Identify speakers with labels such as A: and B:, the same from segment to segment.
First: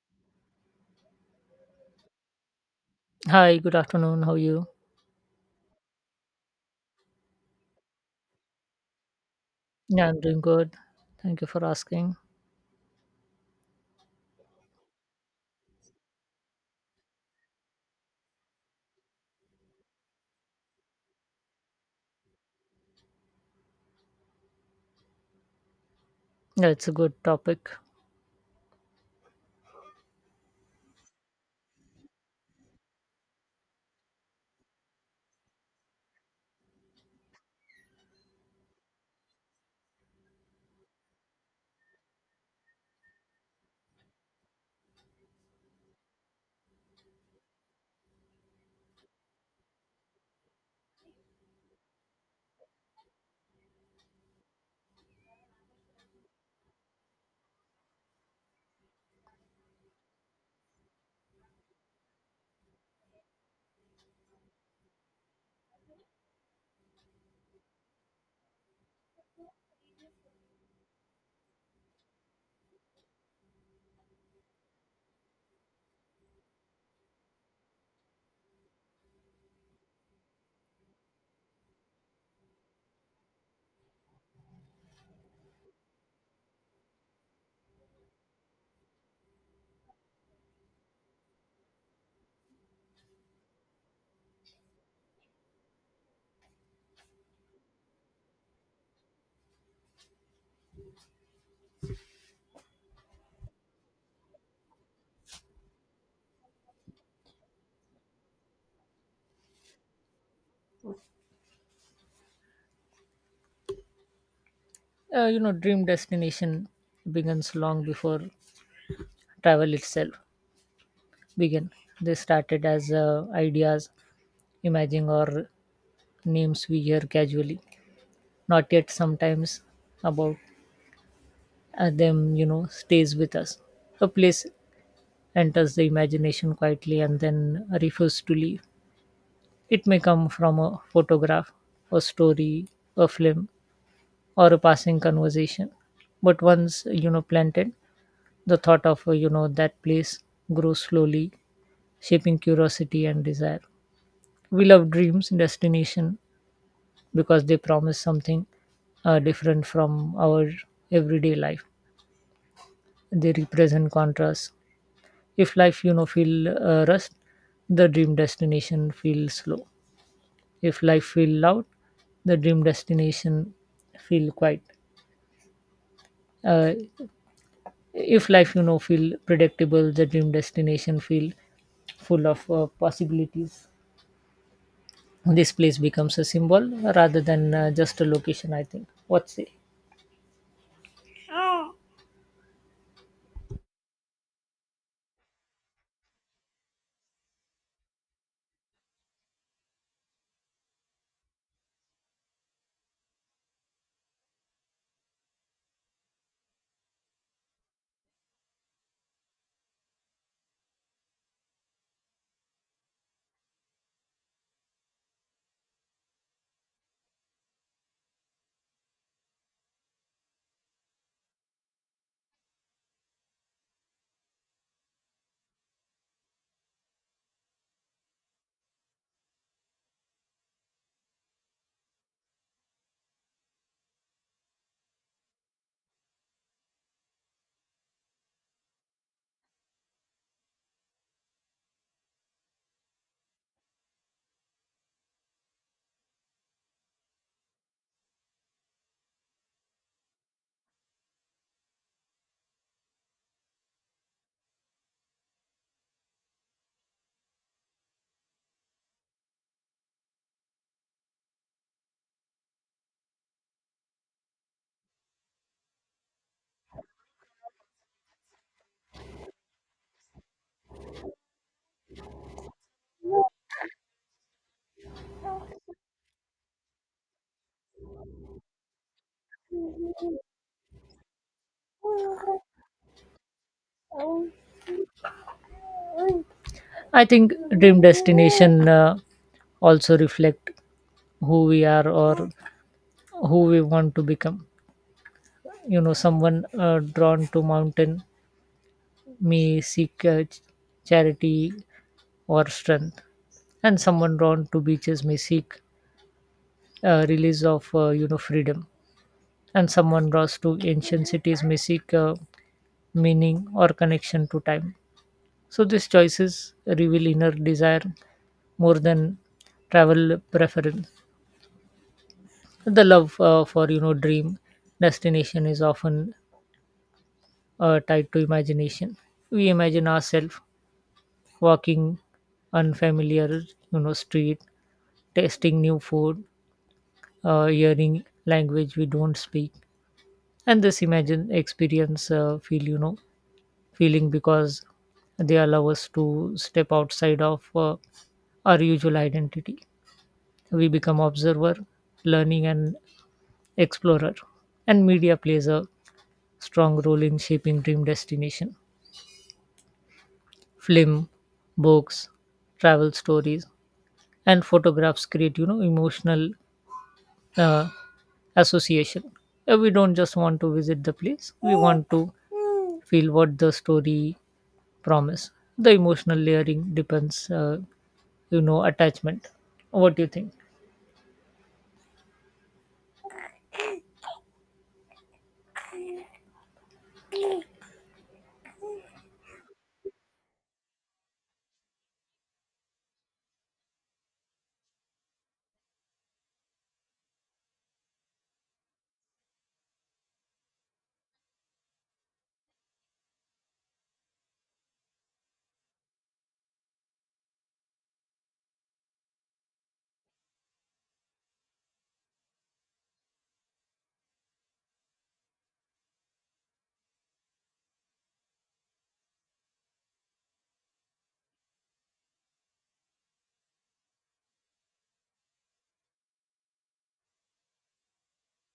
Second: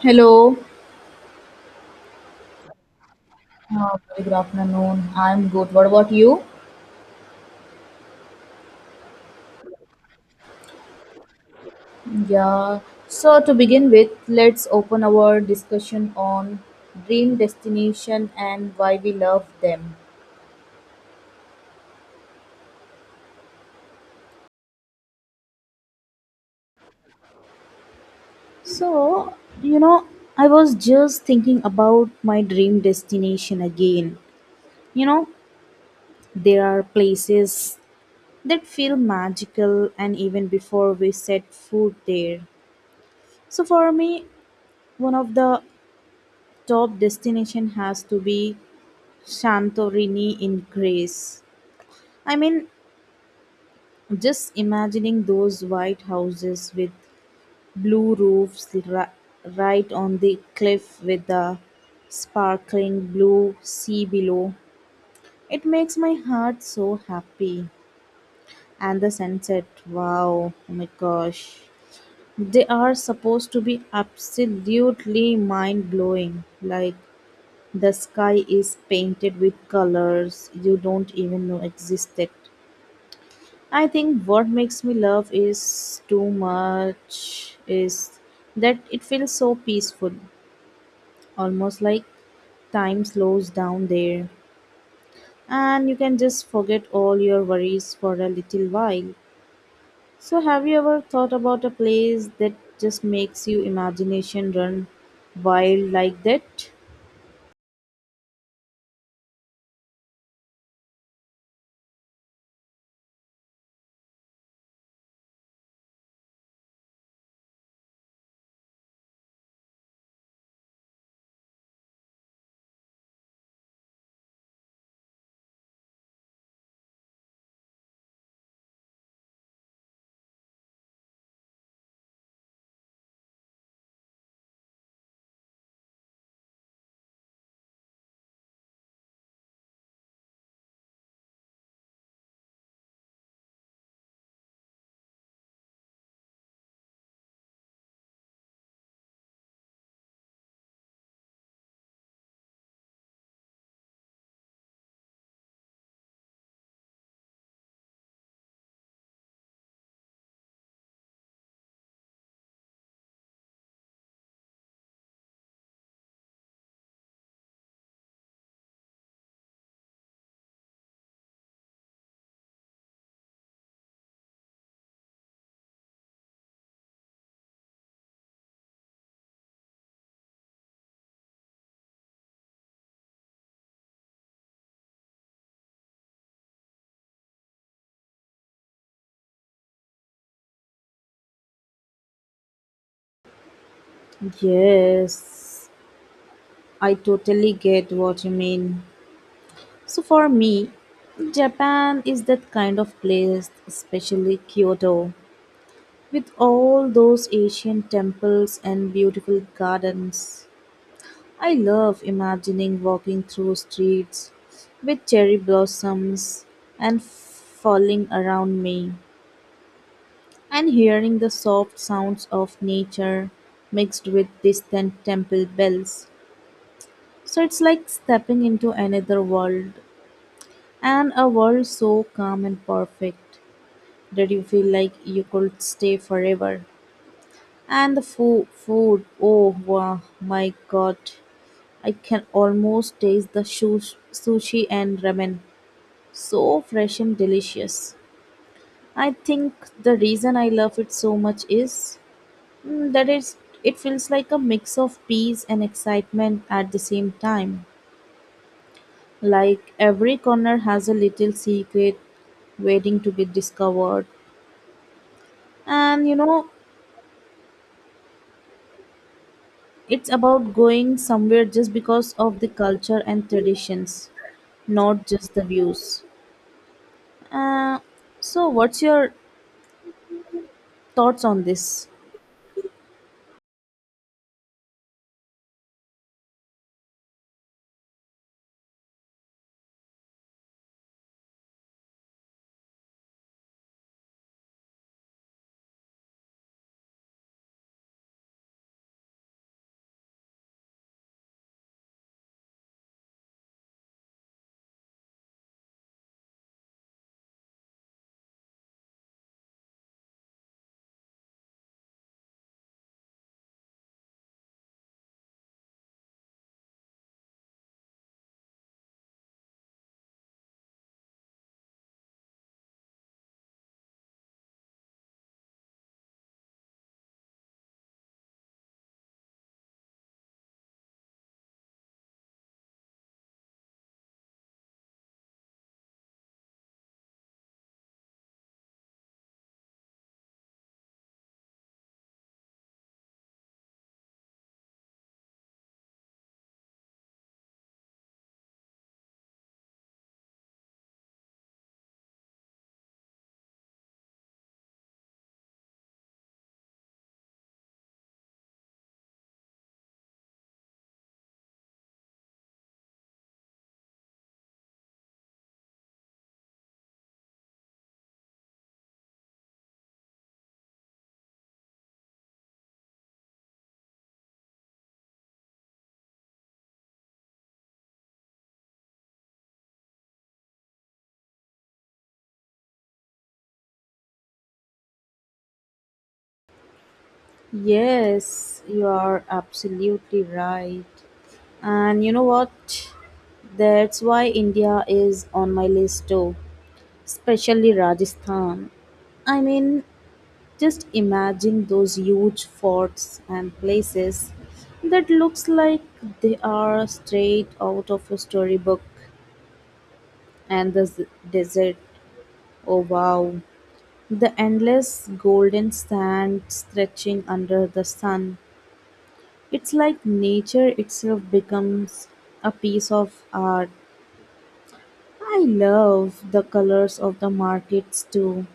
A: Hello.
B: Hi, good afternoon.
A: Very good
B: How are you?
A: afternoon. I'm good. What about you?
B: Yeah, I'm doing good. Thank you for asking.
A: Yeah. So to begin with, let's open our discussion on dream destination and why we love them.
B: Yeah, it's a good topic.
A: So, you know, I was just thinking about my dream destination again. You know, there are places that feel magical and even before we set foot there. So for me, one of the top destination has to be Santorini in Greece. I mean, just imagining those white houses with blue roofs right on the cliff with the sparkling blue sea below. It makes my heart so happy. And the sunset, wow, oh my gosh. They are supposed to be absolutely mind blowing. Like the sky is painted with colors you don't even know existed. I think what makes me love is too much is that it feels so peaceful, almost like time slows down there and you can just forget all your worries for a little while. So have you ever thought about a place that just makes your imagination run wild like that?
B: Dream destination begins long before travel itself began. They started as ideas, imaging or names we hear casually, not yet sometimes about them, stays with us. A place enters the imagination quietly and then refuses to leave. It may come from a photograph, a story, a film, or a passing conversation. But once you know planted, the thought of that place grows slowly, shaping curiosity and desire. We love dreams, destination, because they promise something different from our everyday life. They represent contrast. If life, feel rust, the dream destination feels slow. If life feel loud, the dream destination feel quiet. Uh, if life feel predictable, the dream destination feel full of possibilities. This place becomes a symbol rather than just a location, I think. What say?
A: Yes, I totally get what you mean. So for me, Japan is that kind of place, especially Kyoto, with all those ancient temples and beautiful gardens. I love imagining walking through streets with cherry blossoms and falling around me, and hearing the soft sounds of nature mixed with distant temple bells. So it's like stepping into another world, and a world so calm and perfect. Did you feel like you could stay forever? And the food, oh wow, my god, I can almost taste the sushi and ramen. So fresh and delicious. I think the reason I love it so much is mm, that it's, it feels like a mix of peace and excitement at the same time. Like every corner has a little secret waiting to be discovered. And you know, it's about going somewhere just because of the culture and traditions, not just the views. Uh, so, what's your thoughts on this?
B: I think dream destination also reflect who we are or who we want to become. Someone drawn to mountain may seek charity or strength, and someone drawn to beaches may seek release of freedom, and someone draws to ancient cities may seek meaning or connection to time. So these choices reveal inner desire more than travel preference. The love for you know dream destination is often tied to imagination. We imagine ourselves walking unfamiliar street, tasting new food, hearing language we don't speak, and this imagine experience feel feeling because they allow us to step outside of our usual identity. We become observer, learning, and explorer. And media plays a strong role in shaping dream destination. Film, books, travel stories, and photographs create emotional uh, association. We don't just want to visit the place; we want to feel what the story promise. The emotional layering depends attachment. What do you think?
A: Yes, you are absolutely right. And you know what? That's why India is on my list too, especially Rajasthan. I mean, just imagine those huge forts and places that looks like they are straight out of a storybook and the desert. Oh wow. The endless golden sand stretching under the sun. It's like nature itself becomes a piece of art. I love the colors of the markets too.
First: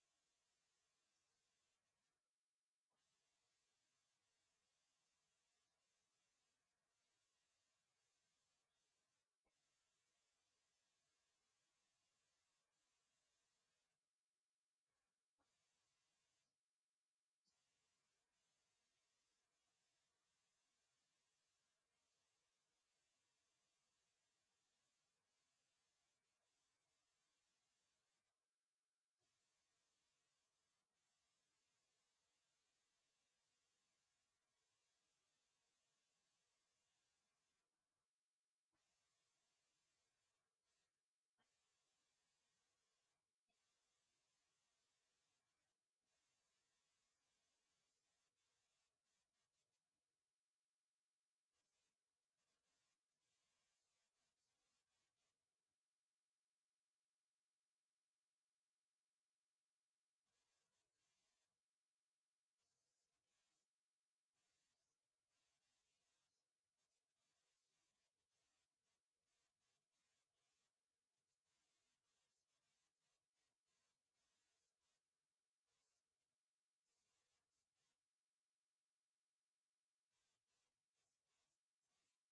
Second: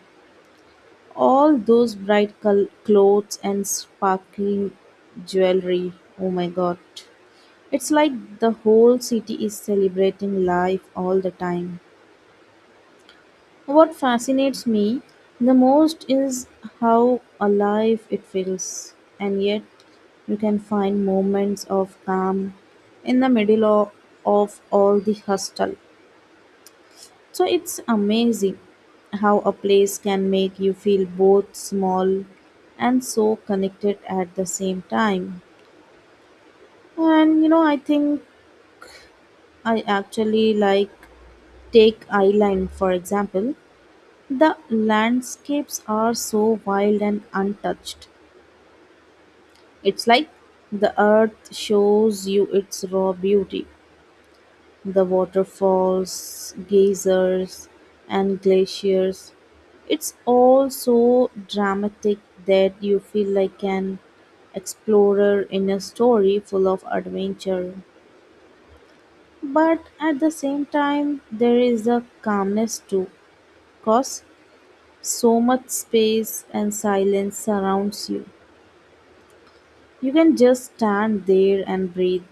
A: All those bright clothes and sparkling jewelry. Oh my god. It's like the whole city is celebrating life all the time. What fascinates me the most is how alive it feels, and yet you can find moments of calm in of all the hustle. So it's amazing how a place can make you feel both small and so connected at the same time. And you know, I think I actually like Take Island for example. The landscapes are so wild and untouched. It's like the earth shows you its raw beauty. The waterfalls, geysers, and glaciers. It's all so dramatic that you feel like an explorer in a story full of adventure. But at the same time, there is a calmness too, cause so much space and silence surrounds you. You can just stand there and breathe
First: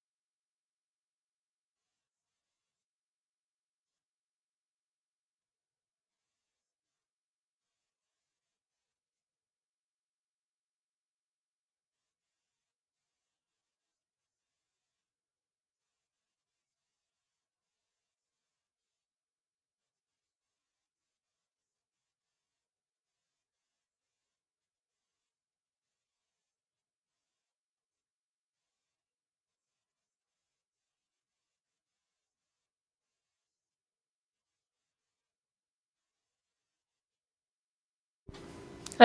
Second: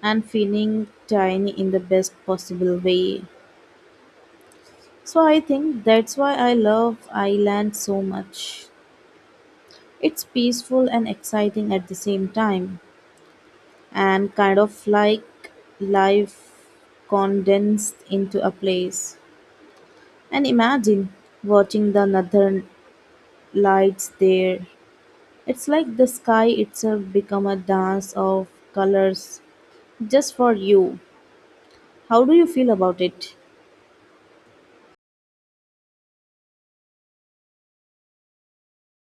A: and feeling tiny in the best possible way. So I think that's why I love Ireland so much. It's peaceful and exciting at the same time, and kind of like life condensed into a place. And imagine watching the northern lights there. It's like the sky itself become a dance of colors just for you. How do you feel about it?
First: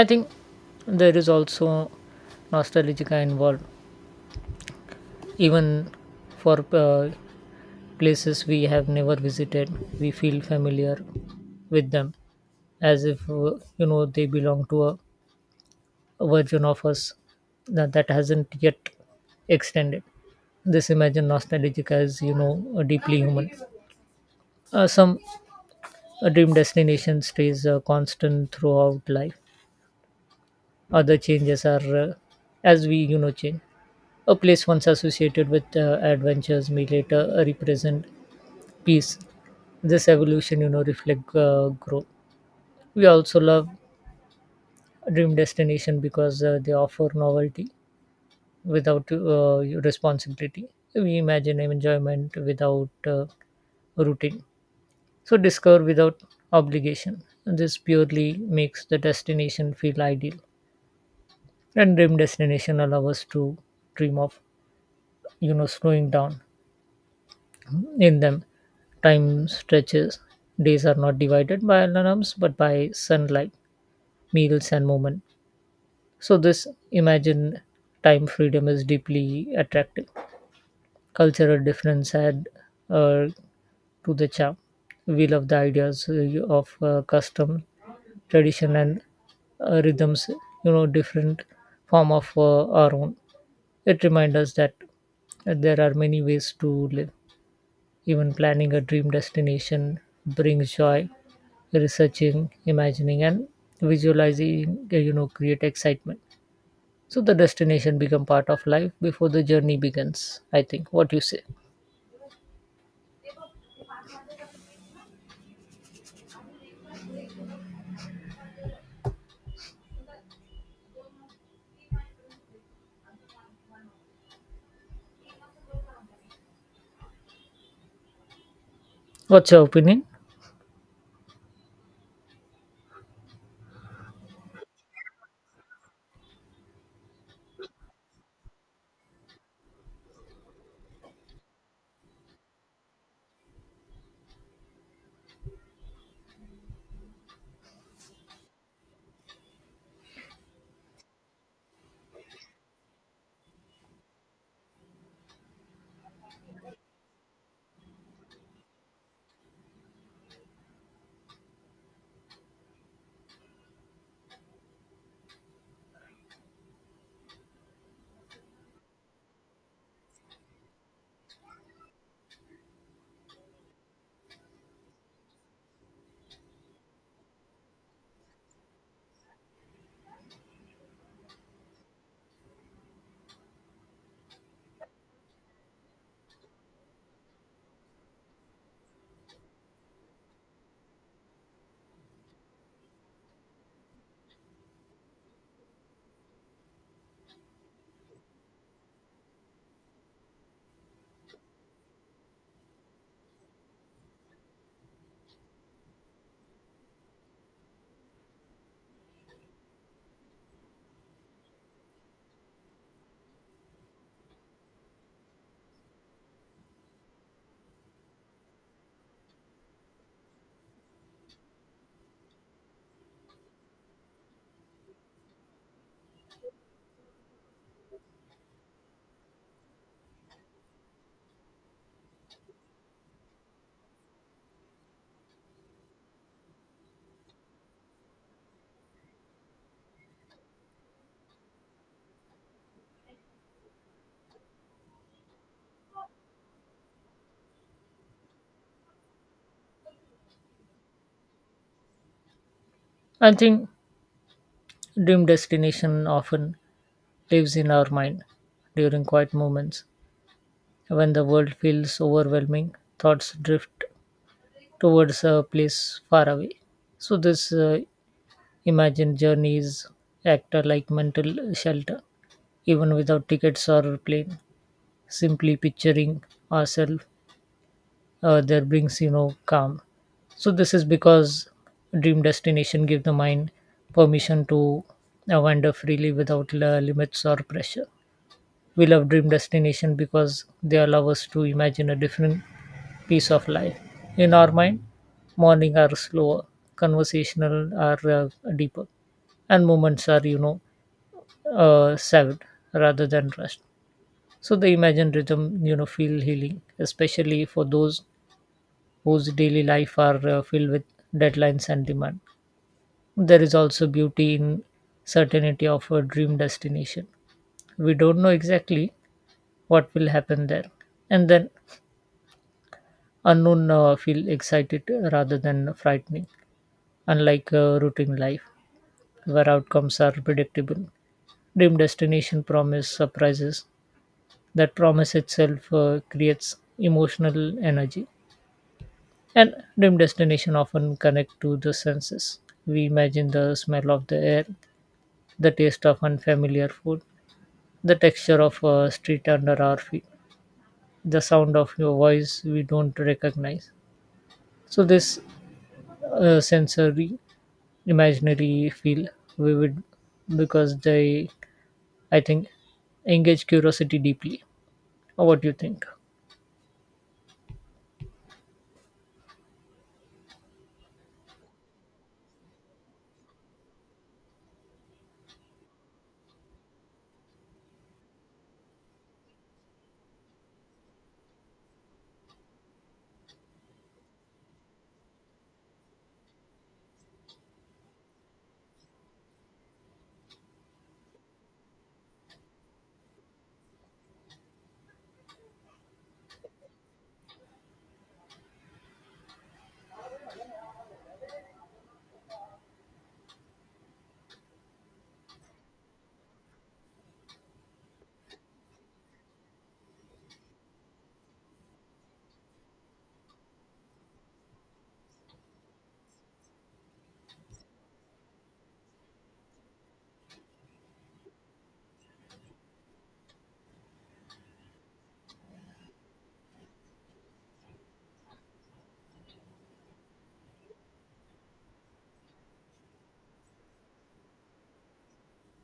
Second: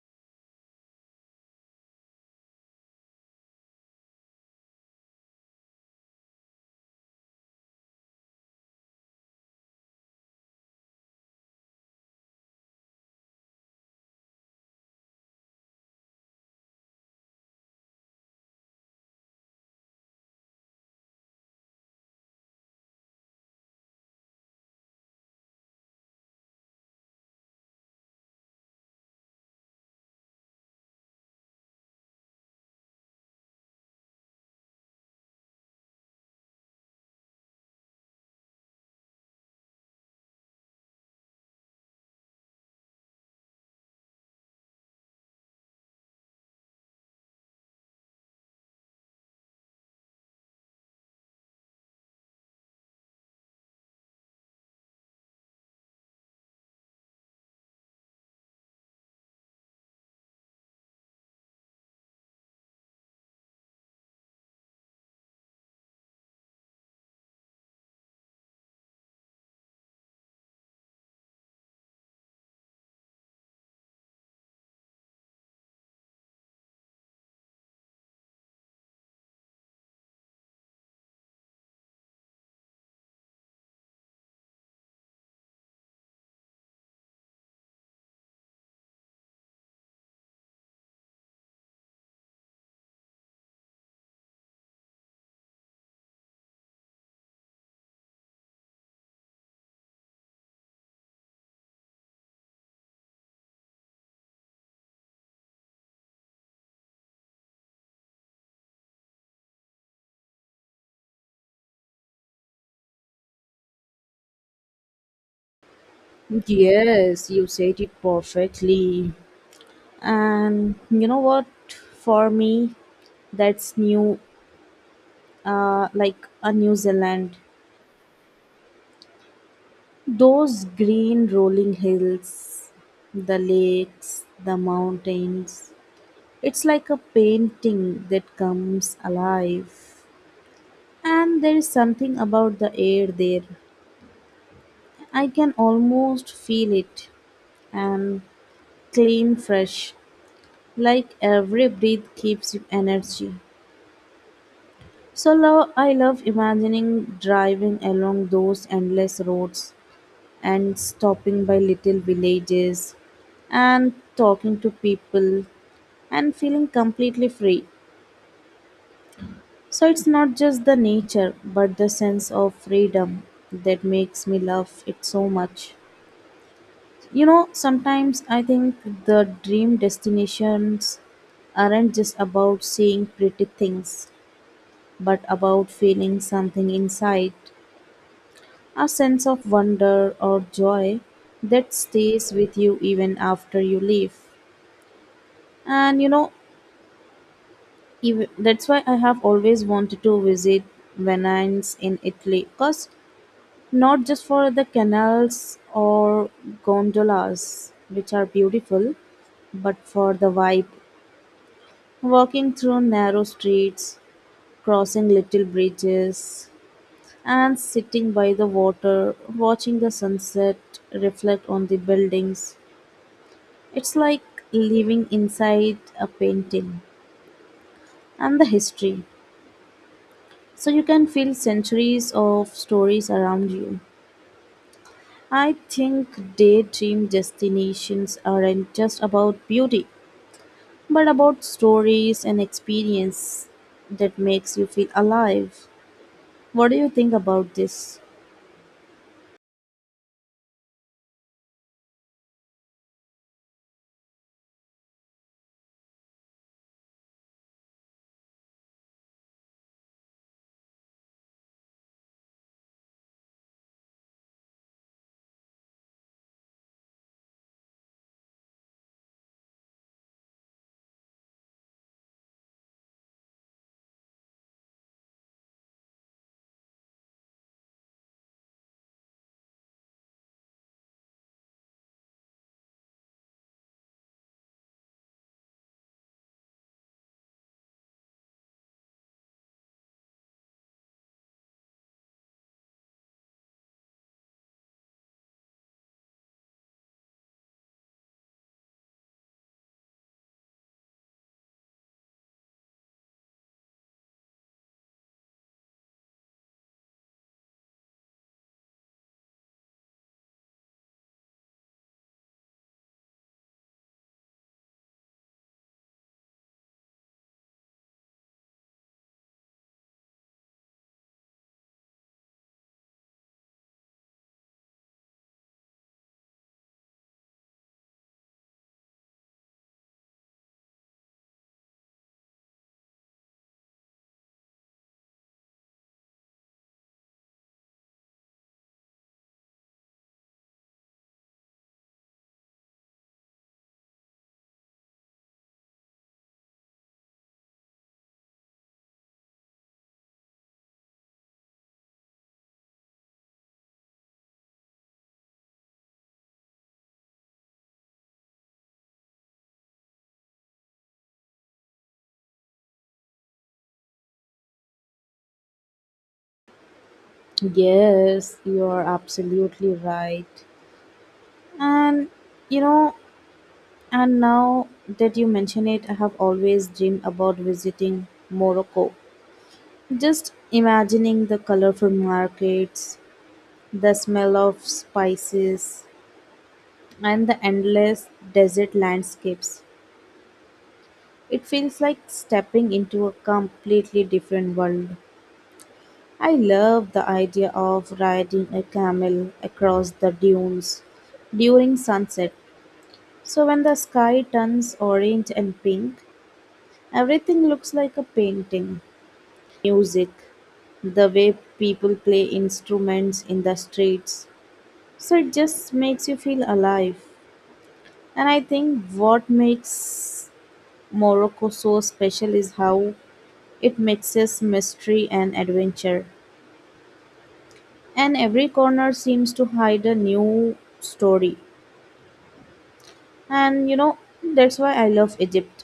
B: I think there is also nostalgia involved even for uh, places we have never visited. We feel familiar with them as if they belong to a version of us that hasn't yet extended. This imagine nostalgic as deeply human. Some dream destination stays constant throughout life. Other changes are, as we change. A place once associated with adventures may later represent peace. This evolution reflect growth. We also love dream destination because they offer novelty without responsibility. We imagine enjoyment without routine. So discover without obligation. This purely makes the destination feel ideal. And dream destination allow us to dream of slowing down. In them, time stretches. Days are not divided by alarms but by sunlight, meals, and movement. So this imagined time freedom is deeply attractive. Cultural difference add uh, to the charm. We love the ideas of custom, tradition, and rhythms, different form of our own. It reminds us that there are many ways to live. Even planning a dream destination brings joy, researching, imagining, and visualizing, create excitement. So the destination become part of life before the journey begins, I think. What you say?
A: Yes, you said it perfectly. And you know what, for me, that's new, like a New Zealand.
B: What's your opinion?
A: Those green rolling hills, the lakes, the mountains, it's like a painting that comes alive. And there is something about the air there. I can almost feel it, and clean, fresh, like every breath keeps you energy. So I love imagining driving along those endless roads and stopping by little villages and talking to people and feeling completely free. So it's not just the nature but the sense of freedom that makes me love it so much. You know, sometimes I think the dream destinations aren't just about seeing pretty things but about feeling something inside. A sense of wonder or joy that stays with you even after you leave. And you know, ev that's why I have always wanted to visit Venice in Italy, because not just for the canals or gondolas, which are beautiful, but for the vibe. Walking through narrow streets, crossing little bridges, and sitting by the water, watching the sunset reflect on the buildings. It's like living inside a painting and the history. So you can feel centuries of stories around you. I think daydream destinations aren't just about beauty, but about stories and experience that makes you feel alive. What do you think about this?
B: I think dream destination often lives in our mind during quiet moments when the world feels overwhelming. Thoughts drift towards a place far away. So this imagined journeys act like mental shelter, even without tickets or plane. Simply picturing ourselves there brings calm. So this is because dream destination give the mind permission to wander freely without limits or pressure. We love dream destination because they allow us to imagine a different piece of life. In our mind, morning are slower, conversational are deeper, and moments are saved rather than rushed. So the imagine rhythm, feel healing, especially for those whose daily life are filled with deadlines and demand. There is also beauty in certainty of a dream destination. We don't know exactly what will happen there, and then unknown feel excited rather than frightening. Unlike routine life, where outcomes are predictable, dream destination promise surprises. That promise itself creates emotional energy. And dream destination often connect to the senses. We imagine the smell of the air, the taste of unfamiliar food, the texture of a street under our feet, the sound of your voice we don't recognize. So this sensory imaginary feel vivid because they, I think, engage curiosity deeply. What do you think?
A: Yes, you are absolutely right. And you know, and now that you mention it, I have always dreamed about visiting Morocco. Just imagining the colorful markets, the smell of spices, and the endless desert landscapes. It feels like stepping into a completely different world. I love the idea of riding a camel across the dunes during sunset. So when the sky turns orange and pink, everything looks like a painting. Music, the way people play instruments in the streets. So it just makes you feel alive. And I think what makes Morocco so special is how it mixes mystery and adventure. And every corner seems to hide a new story. And you know, that's why I love Egypt.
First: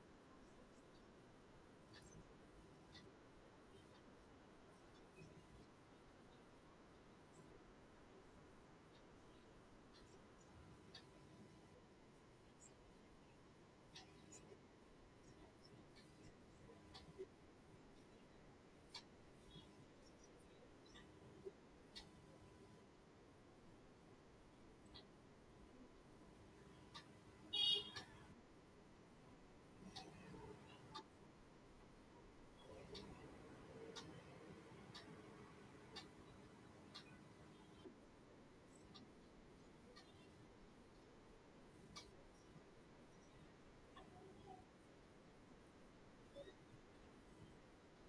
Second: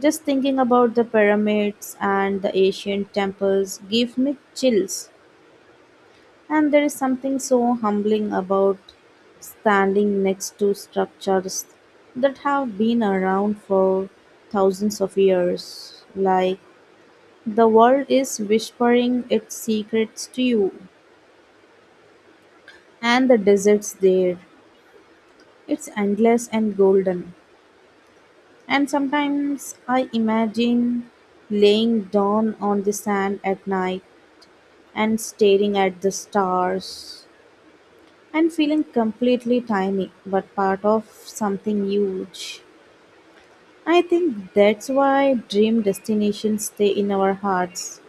A: Just thinking about the pyramids and the ancient temples give me chills. And there is something so humbling about standing next to structures that have been around for thousands of years. Like the world is whispering its secrets to you, and the desert's there. It's endless and golden. And sometimes I imagine laying down on the sand at night and staring at the stars and feeling completely tiny but part of something huge. I think that's why dream destinations stay in our hearts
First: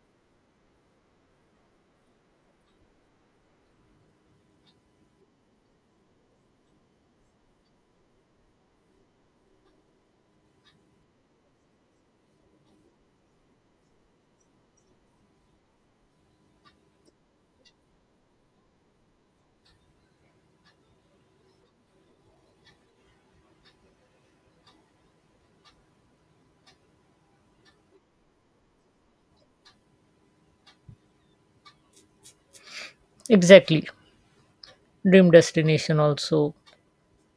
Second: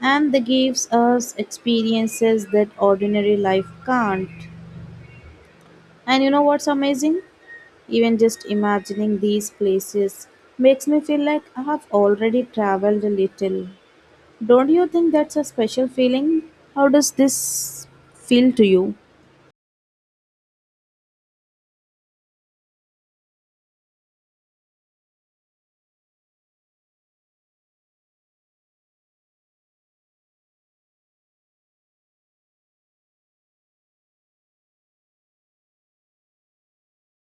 A: and they gives us experiences that ordinary life can't. And you know what's amazing? Even just imagining these places makes me feel like I have already traveled a little. Don't you think that's a special feeling? How does this feel to you?
B: Exactly. Dream destination also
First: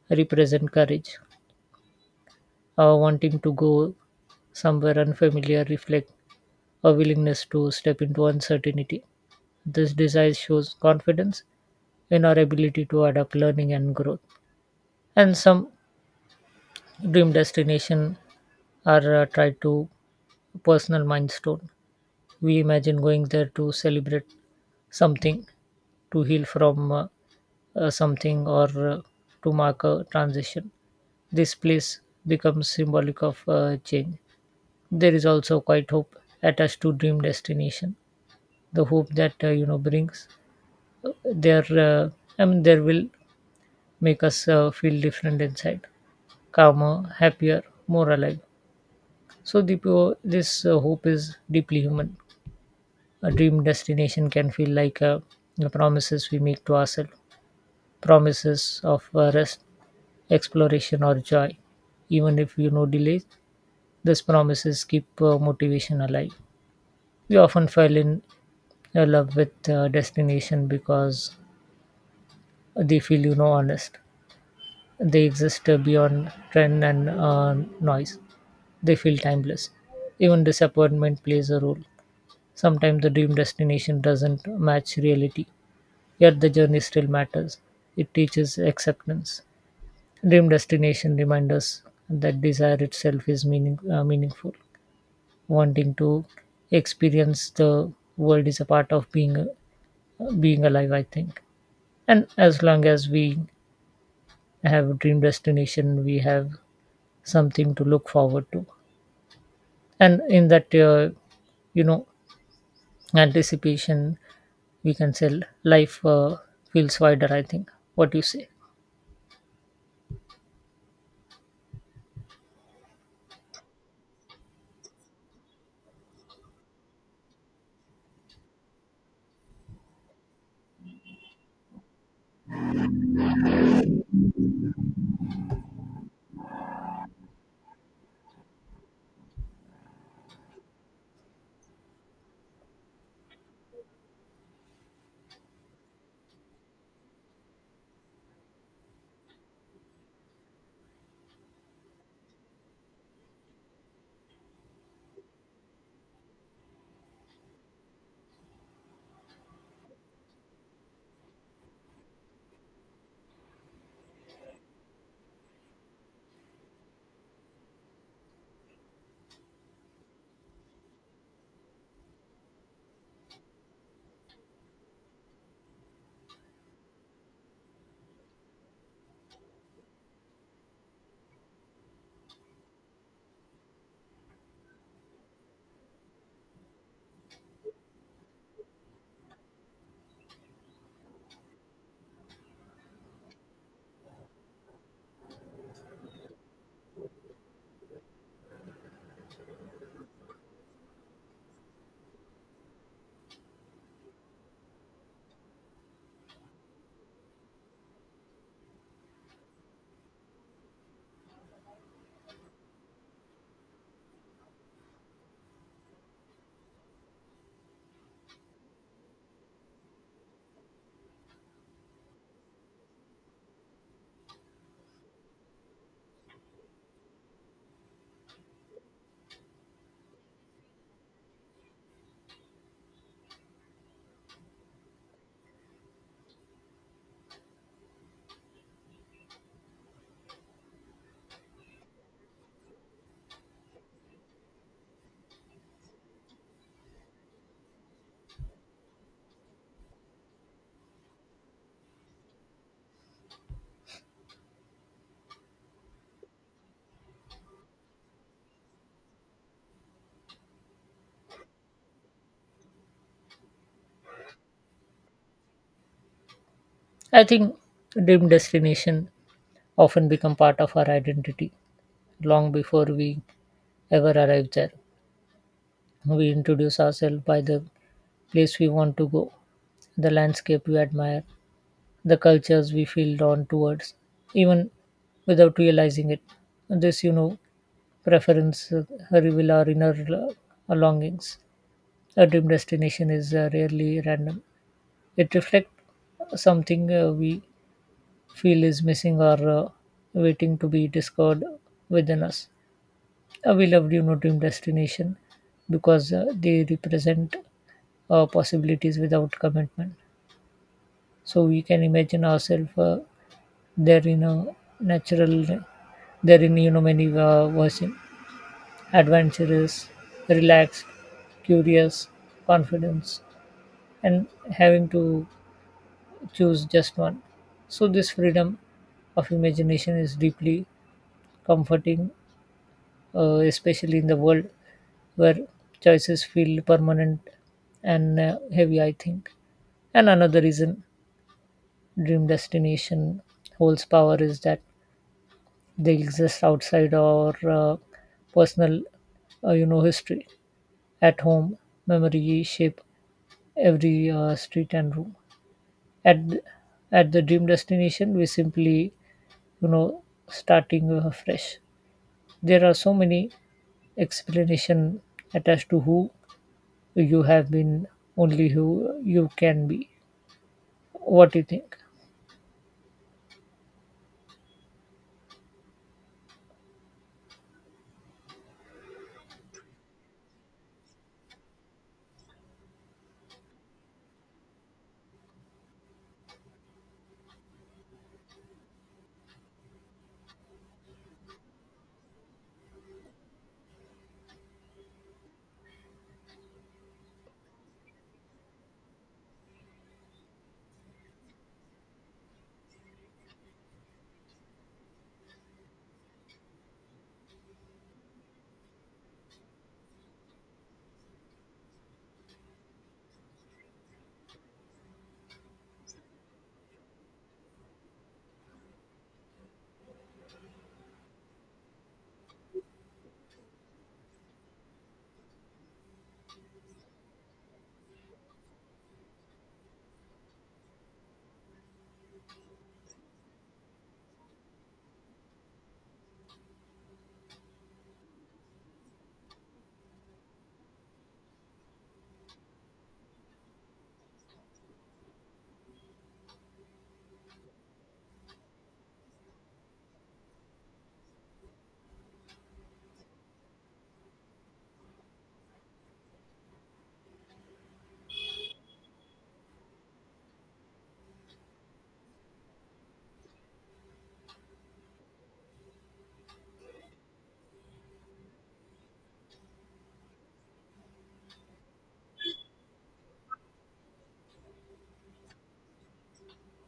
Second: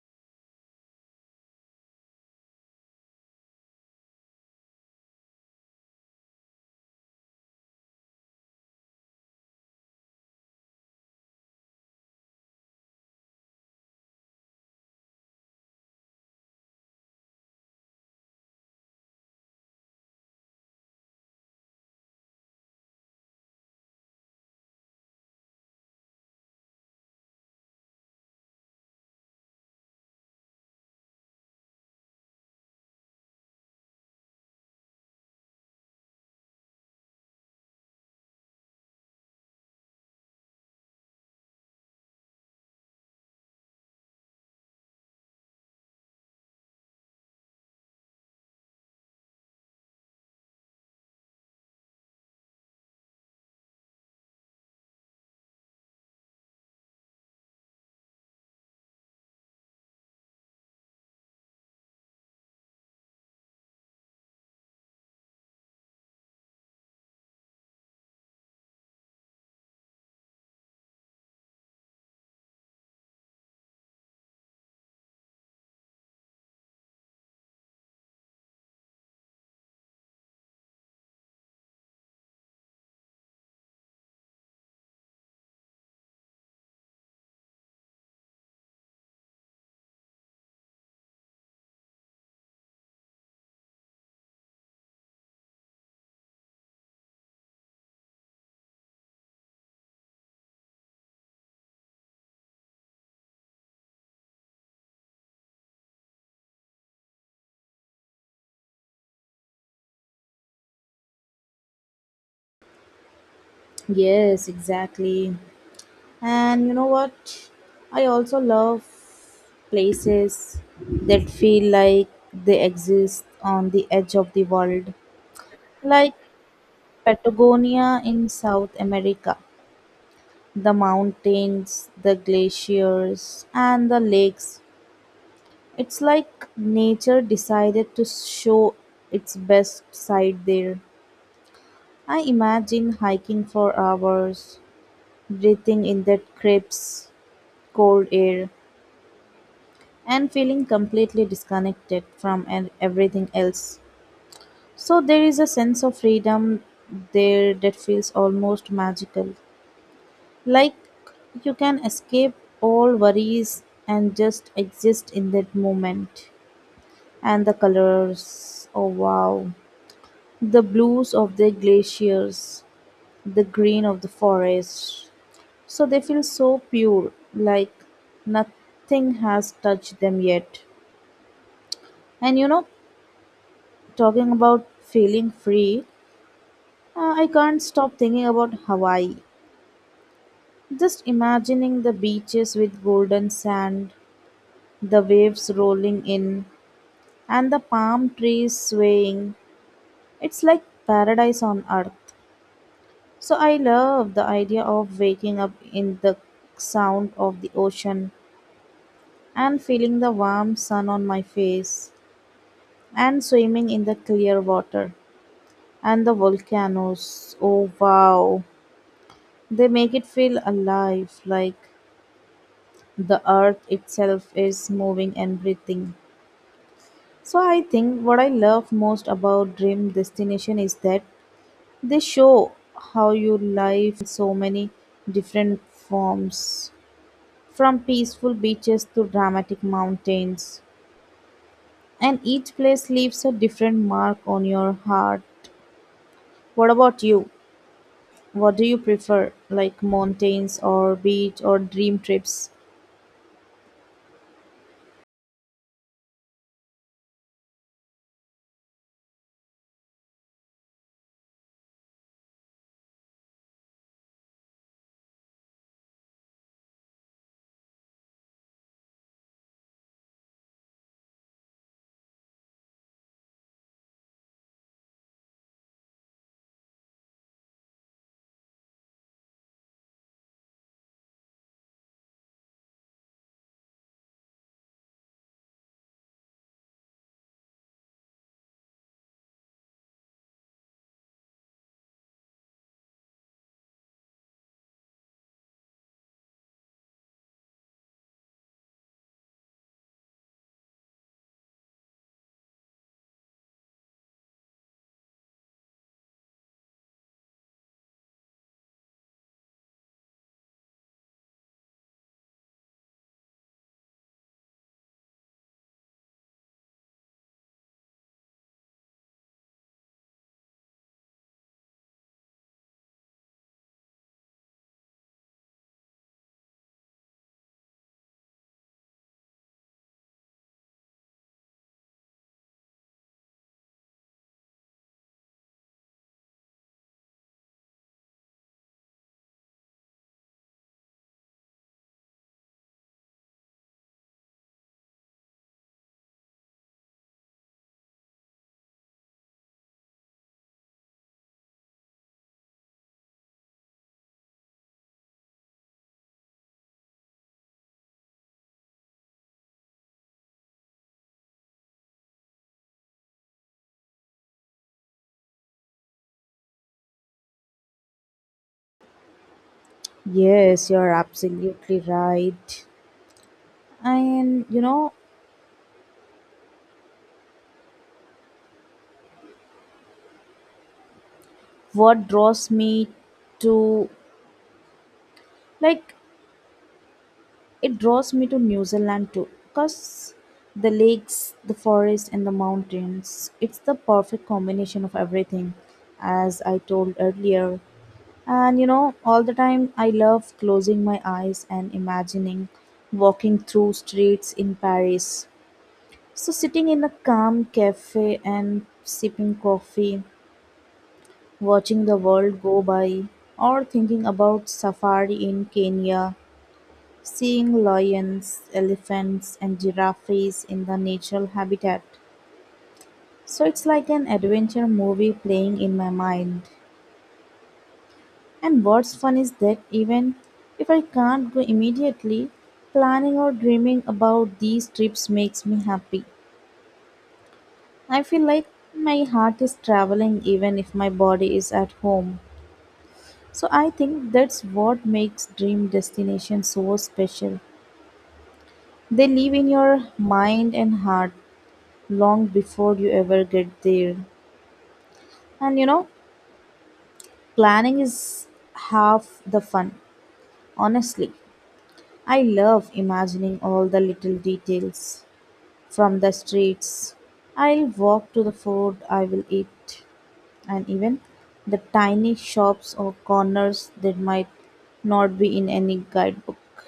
B: represent courage. Wanting to go somewhere unfamiliar reflect a willingness to step into uncertainty. This desire shows confidence in our ability to adapt learning and growth. And some dream destination are tied to personal milestone. We imagine going there to celebrate something, to heal from something, or to mark a transition. This place becomes symbolic of change. There is also quite hope attached to dream destination. The hope that brings there, there will make us feel different inside, calmer, happier, more alive. So the pure, this hope is deeply human. A dream destination can feel like the promises we make to ourselves, promises of rest, exploration, or joy. Even if delays, these promises keep motivation alive. We often fall in love with destination because they feel honest. They exist beyond trend and noise. They feel timeless. Even disappointment plays a role. Sometimes the dream destination doesn't match reality, yet the journey still matters. It teaches acceptance. Dream destination reminds us that desire itself is meaning, meaningful. Wanting to experience the world is a part of being alive, I think. And as long as we have a dream destination, we have something to look forward to. And in that you know anticipation
A: Yes,
B: we can
A: exactly.
B: say life
A: And you know
B: feels wider, I
A: what?
B: think.
A: I
B: What do you
A: also
B: say?
A: love places that feel like they exist on the edge of the world, like Patagonia in South America. The mountains, the glaciers, and the lakes. It's like nature decided to show its best side there. I imagine hiking for hours, breathing in that crisp, cold air and feeling completely disconnected from everything else. So there is a sense of freedom there that feels almost magical. Like you can escape all worries and just exist in that moment. And the colors, oh wow. The blues of the glaciers, the green of the forest. So they feel so pure, like nothing has touched them yet. And you know, talking about feeling free, I can't stop thinking about Hawaii. Just imagining the beaches with golden sand, the waves rolling in, and the palm trees swaying. It's like paradise on earth. So I love the idea of waking up in the sound of the ocean and feeling the warm sun on my face and swimming in the clear water and the volcanoes. Oh wow. They make it feel alive, like the earth itself is moving and breathing. So I think what I love most about Dream Destination is that they show how your life can take so many different forms from peaceful beaches to dramatic mountains and each place leaves a different mark on your heart. What about you? What do you prefer, like mountains or beach or dream trips?
B: I think dream destination often become part of our identity long before we ever arrive there. We introduce ourselves by the place we want to go, the landscape we admire, the cultures we feel drawn towards, even without realizing it. This preference reveal our inner longings. A dream destination is rarely random. It reflects something we feel is missing or waiting to be discovered within us. We love dream destination because they represent possibilities without commitment. So we can imagine ourselves there in a natural, there in many version, adventurous, relaxed, curious, confidence, and having to choose just one. So this freedom of imagination is deeply comforting, especially in the world where choices feel permanent and heavy, I think. And another reason dream destination holds power is that they exist outside our personal, history. At home, memory shape every street and room. At th- at the dream destination, we simply you know starting fresh. There are so many explanation attached to who you have been, only who you can be.
A: Yes, you're
B: What do you think?
A: absolutely right. And you know what draws me to, like, it draws me to New Zealand too because the lakes, the forest, and the mountains, it's the perfect combination of everything, as I told earlier. And you know, all the time I love closing my eyes and imagining walking through streets in Paris. So, sitting in a calm cafe and sipping coffee watching the world go by, or thinking about safari in Kenya, seeing lions, elephants, and giraffes in the natural habitat. So it's like an adventure movie playing in my mind. And what's fun is that even if I can't go immediately, planning or dreaming about these trips makes me happy. I feel like my heart is traveling even if my body is at home. So I think that's what makes dream destinations so special. They live in your mind and heart long before you ever get there. And you know, planning is half the fun. Honestly, I love imagining all the little details from the streets. I'll walk to the food I will eat, and even the tiny shops or corners that might not be in any guidebook.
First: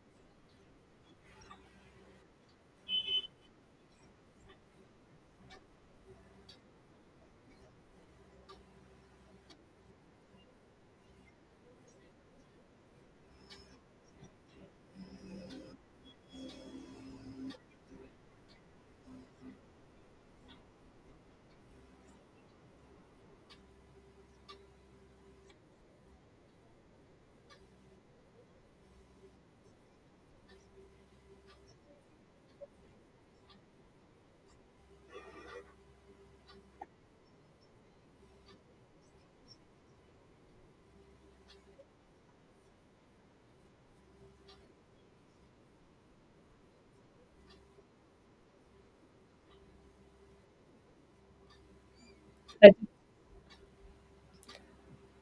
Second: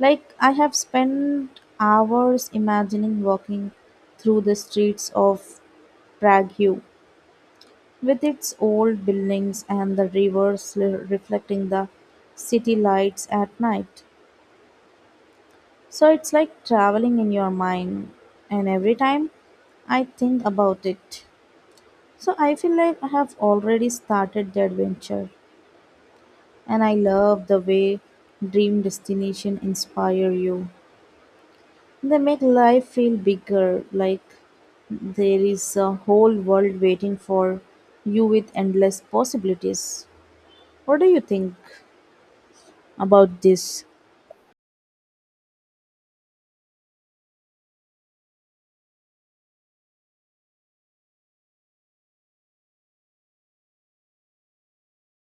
A: Like, I have spent hours imagining walking through the streets of Prague with its old buildings and the rivers reflecting the city lights at night. So it's like traveling in your mind, and every time I think about it. So I feel like I have already started the adventure, and I love the way dream destination inspire you. They make life feel bigger, like there is a whole world waiting for you with endless possibilities. What do you think about this?
B: i,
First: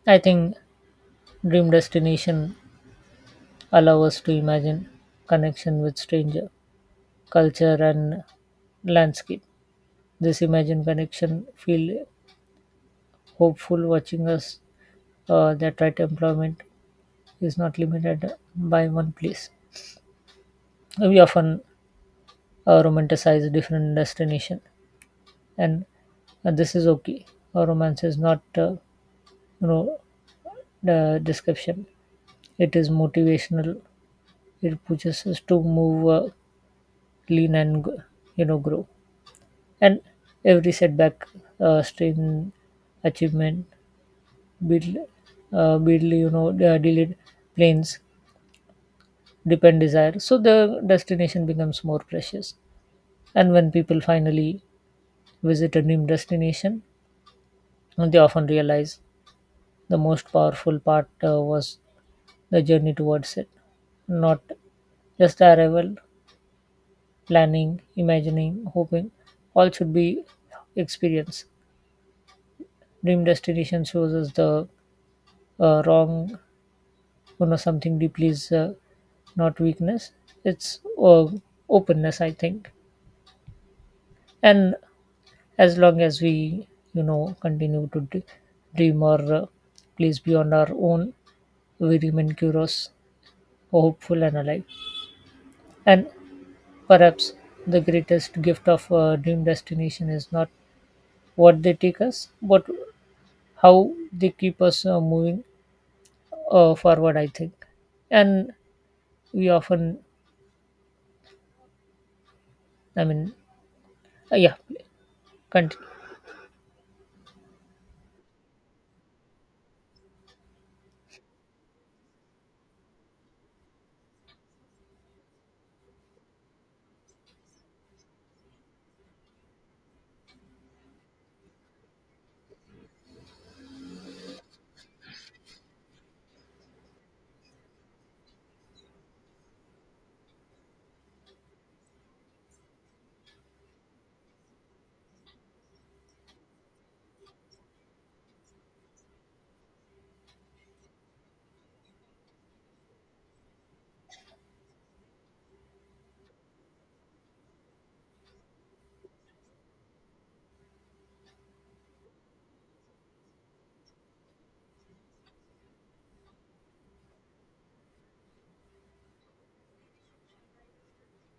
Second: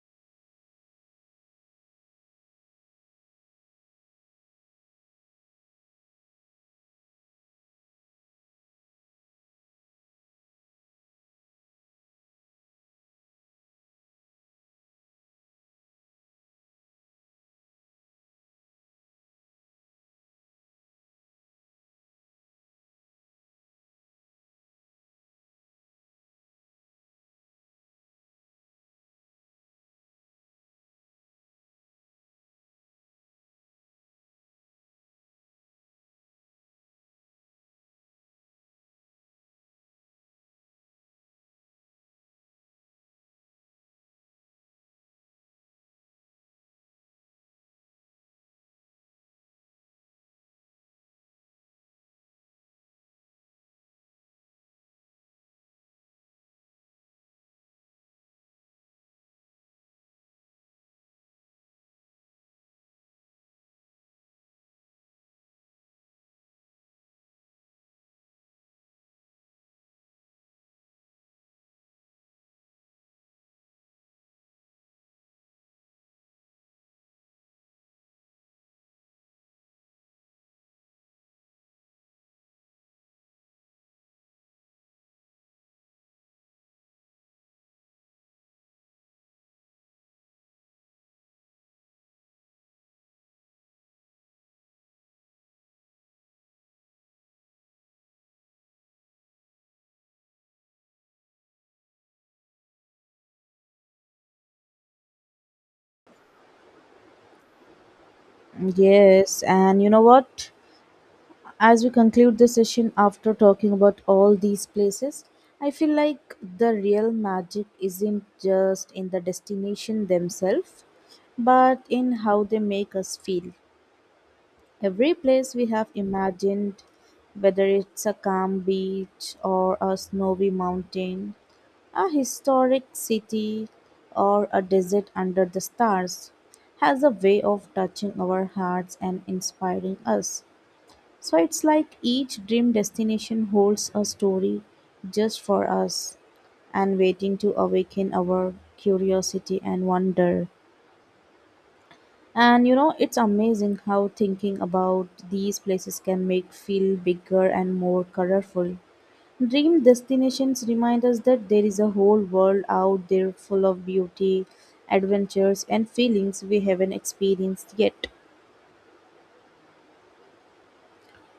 B: I think dream destination allow us to imagine connection with stranger culture and landscape. This imagine connection feel hopeful, watching us that right employment is not limited by one place. We often romanticize different destination, and this is okay. A romance is not, you know, the description. It is motivational. It pushes us to move, lean, and grow. And every setback, strain, achievement, build, build, delayed planes, depend desire. So the destination becomes more precious. And when people finally visit a dream destination, they often realize the most powerful part was the journey towards it, not just the arrival, planning, imagining, hoping. All should be experience. Dream destination shows us the wrong, something deeply is not weakness. It's openness, I think. And as long as we, continue to dream or place beyond our own, we remain curious, hopeful, and alive. And perhaps the greatest gift of dream destination is not what they take us, but how they keep us moving forward, I think. And
A: Yes,
B: we
A: and you
B: often,
A: know what? As we conclude the session
B: I mean,
A: after talking about all
B: yeah,
A: these places, I
B: continue.
A: feel like the real magic isn't just in the destination themselves, but in how they make us feel. Every place we have imagined, whether it's a calm beach or a snowy mountain, a historic city or a desert under the stars, has a way of touching our hearts and inspiring us. So it's like each dream destination holds a story just for us and waiting to awaken our curiosity and wonder. And you know, it's amazing how thinking about these places can make feel bigger and more colorful. Dream destinations remind us that there is a whole world out there full of beauty, adventures, and feelings we haven't experienced yet.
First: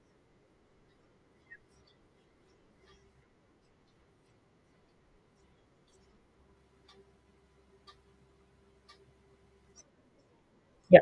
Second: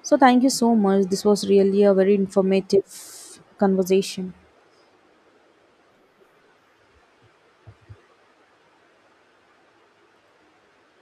A: So, thank you so much. This was really a very informative conversation.
B: Yeah,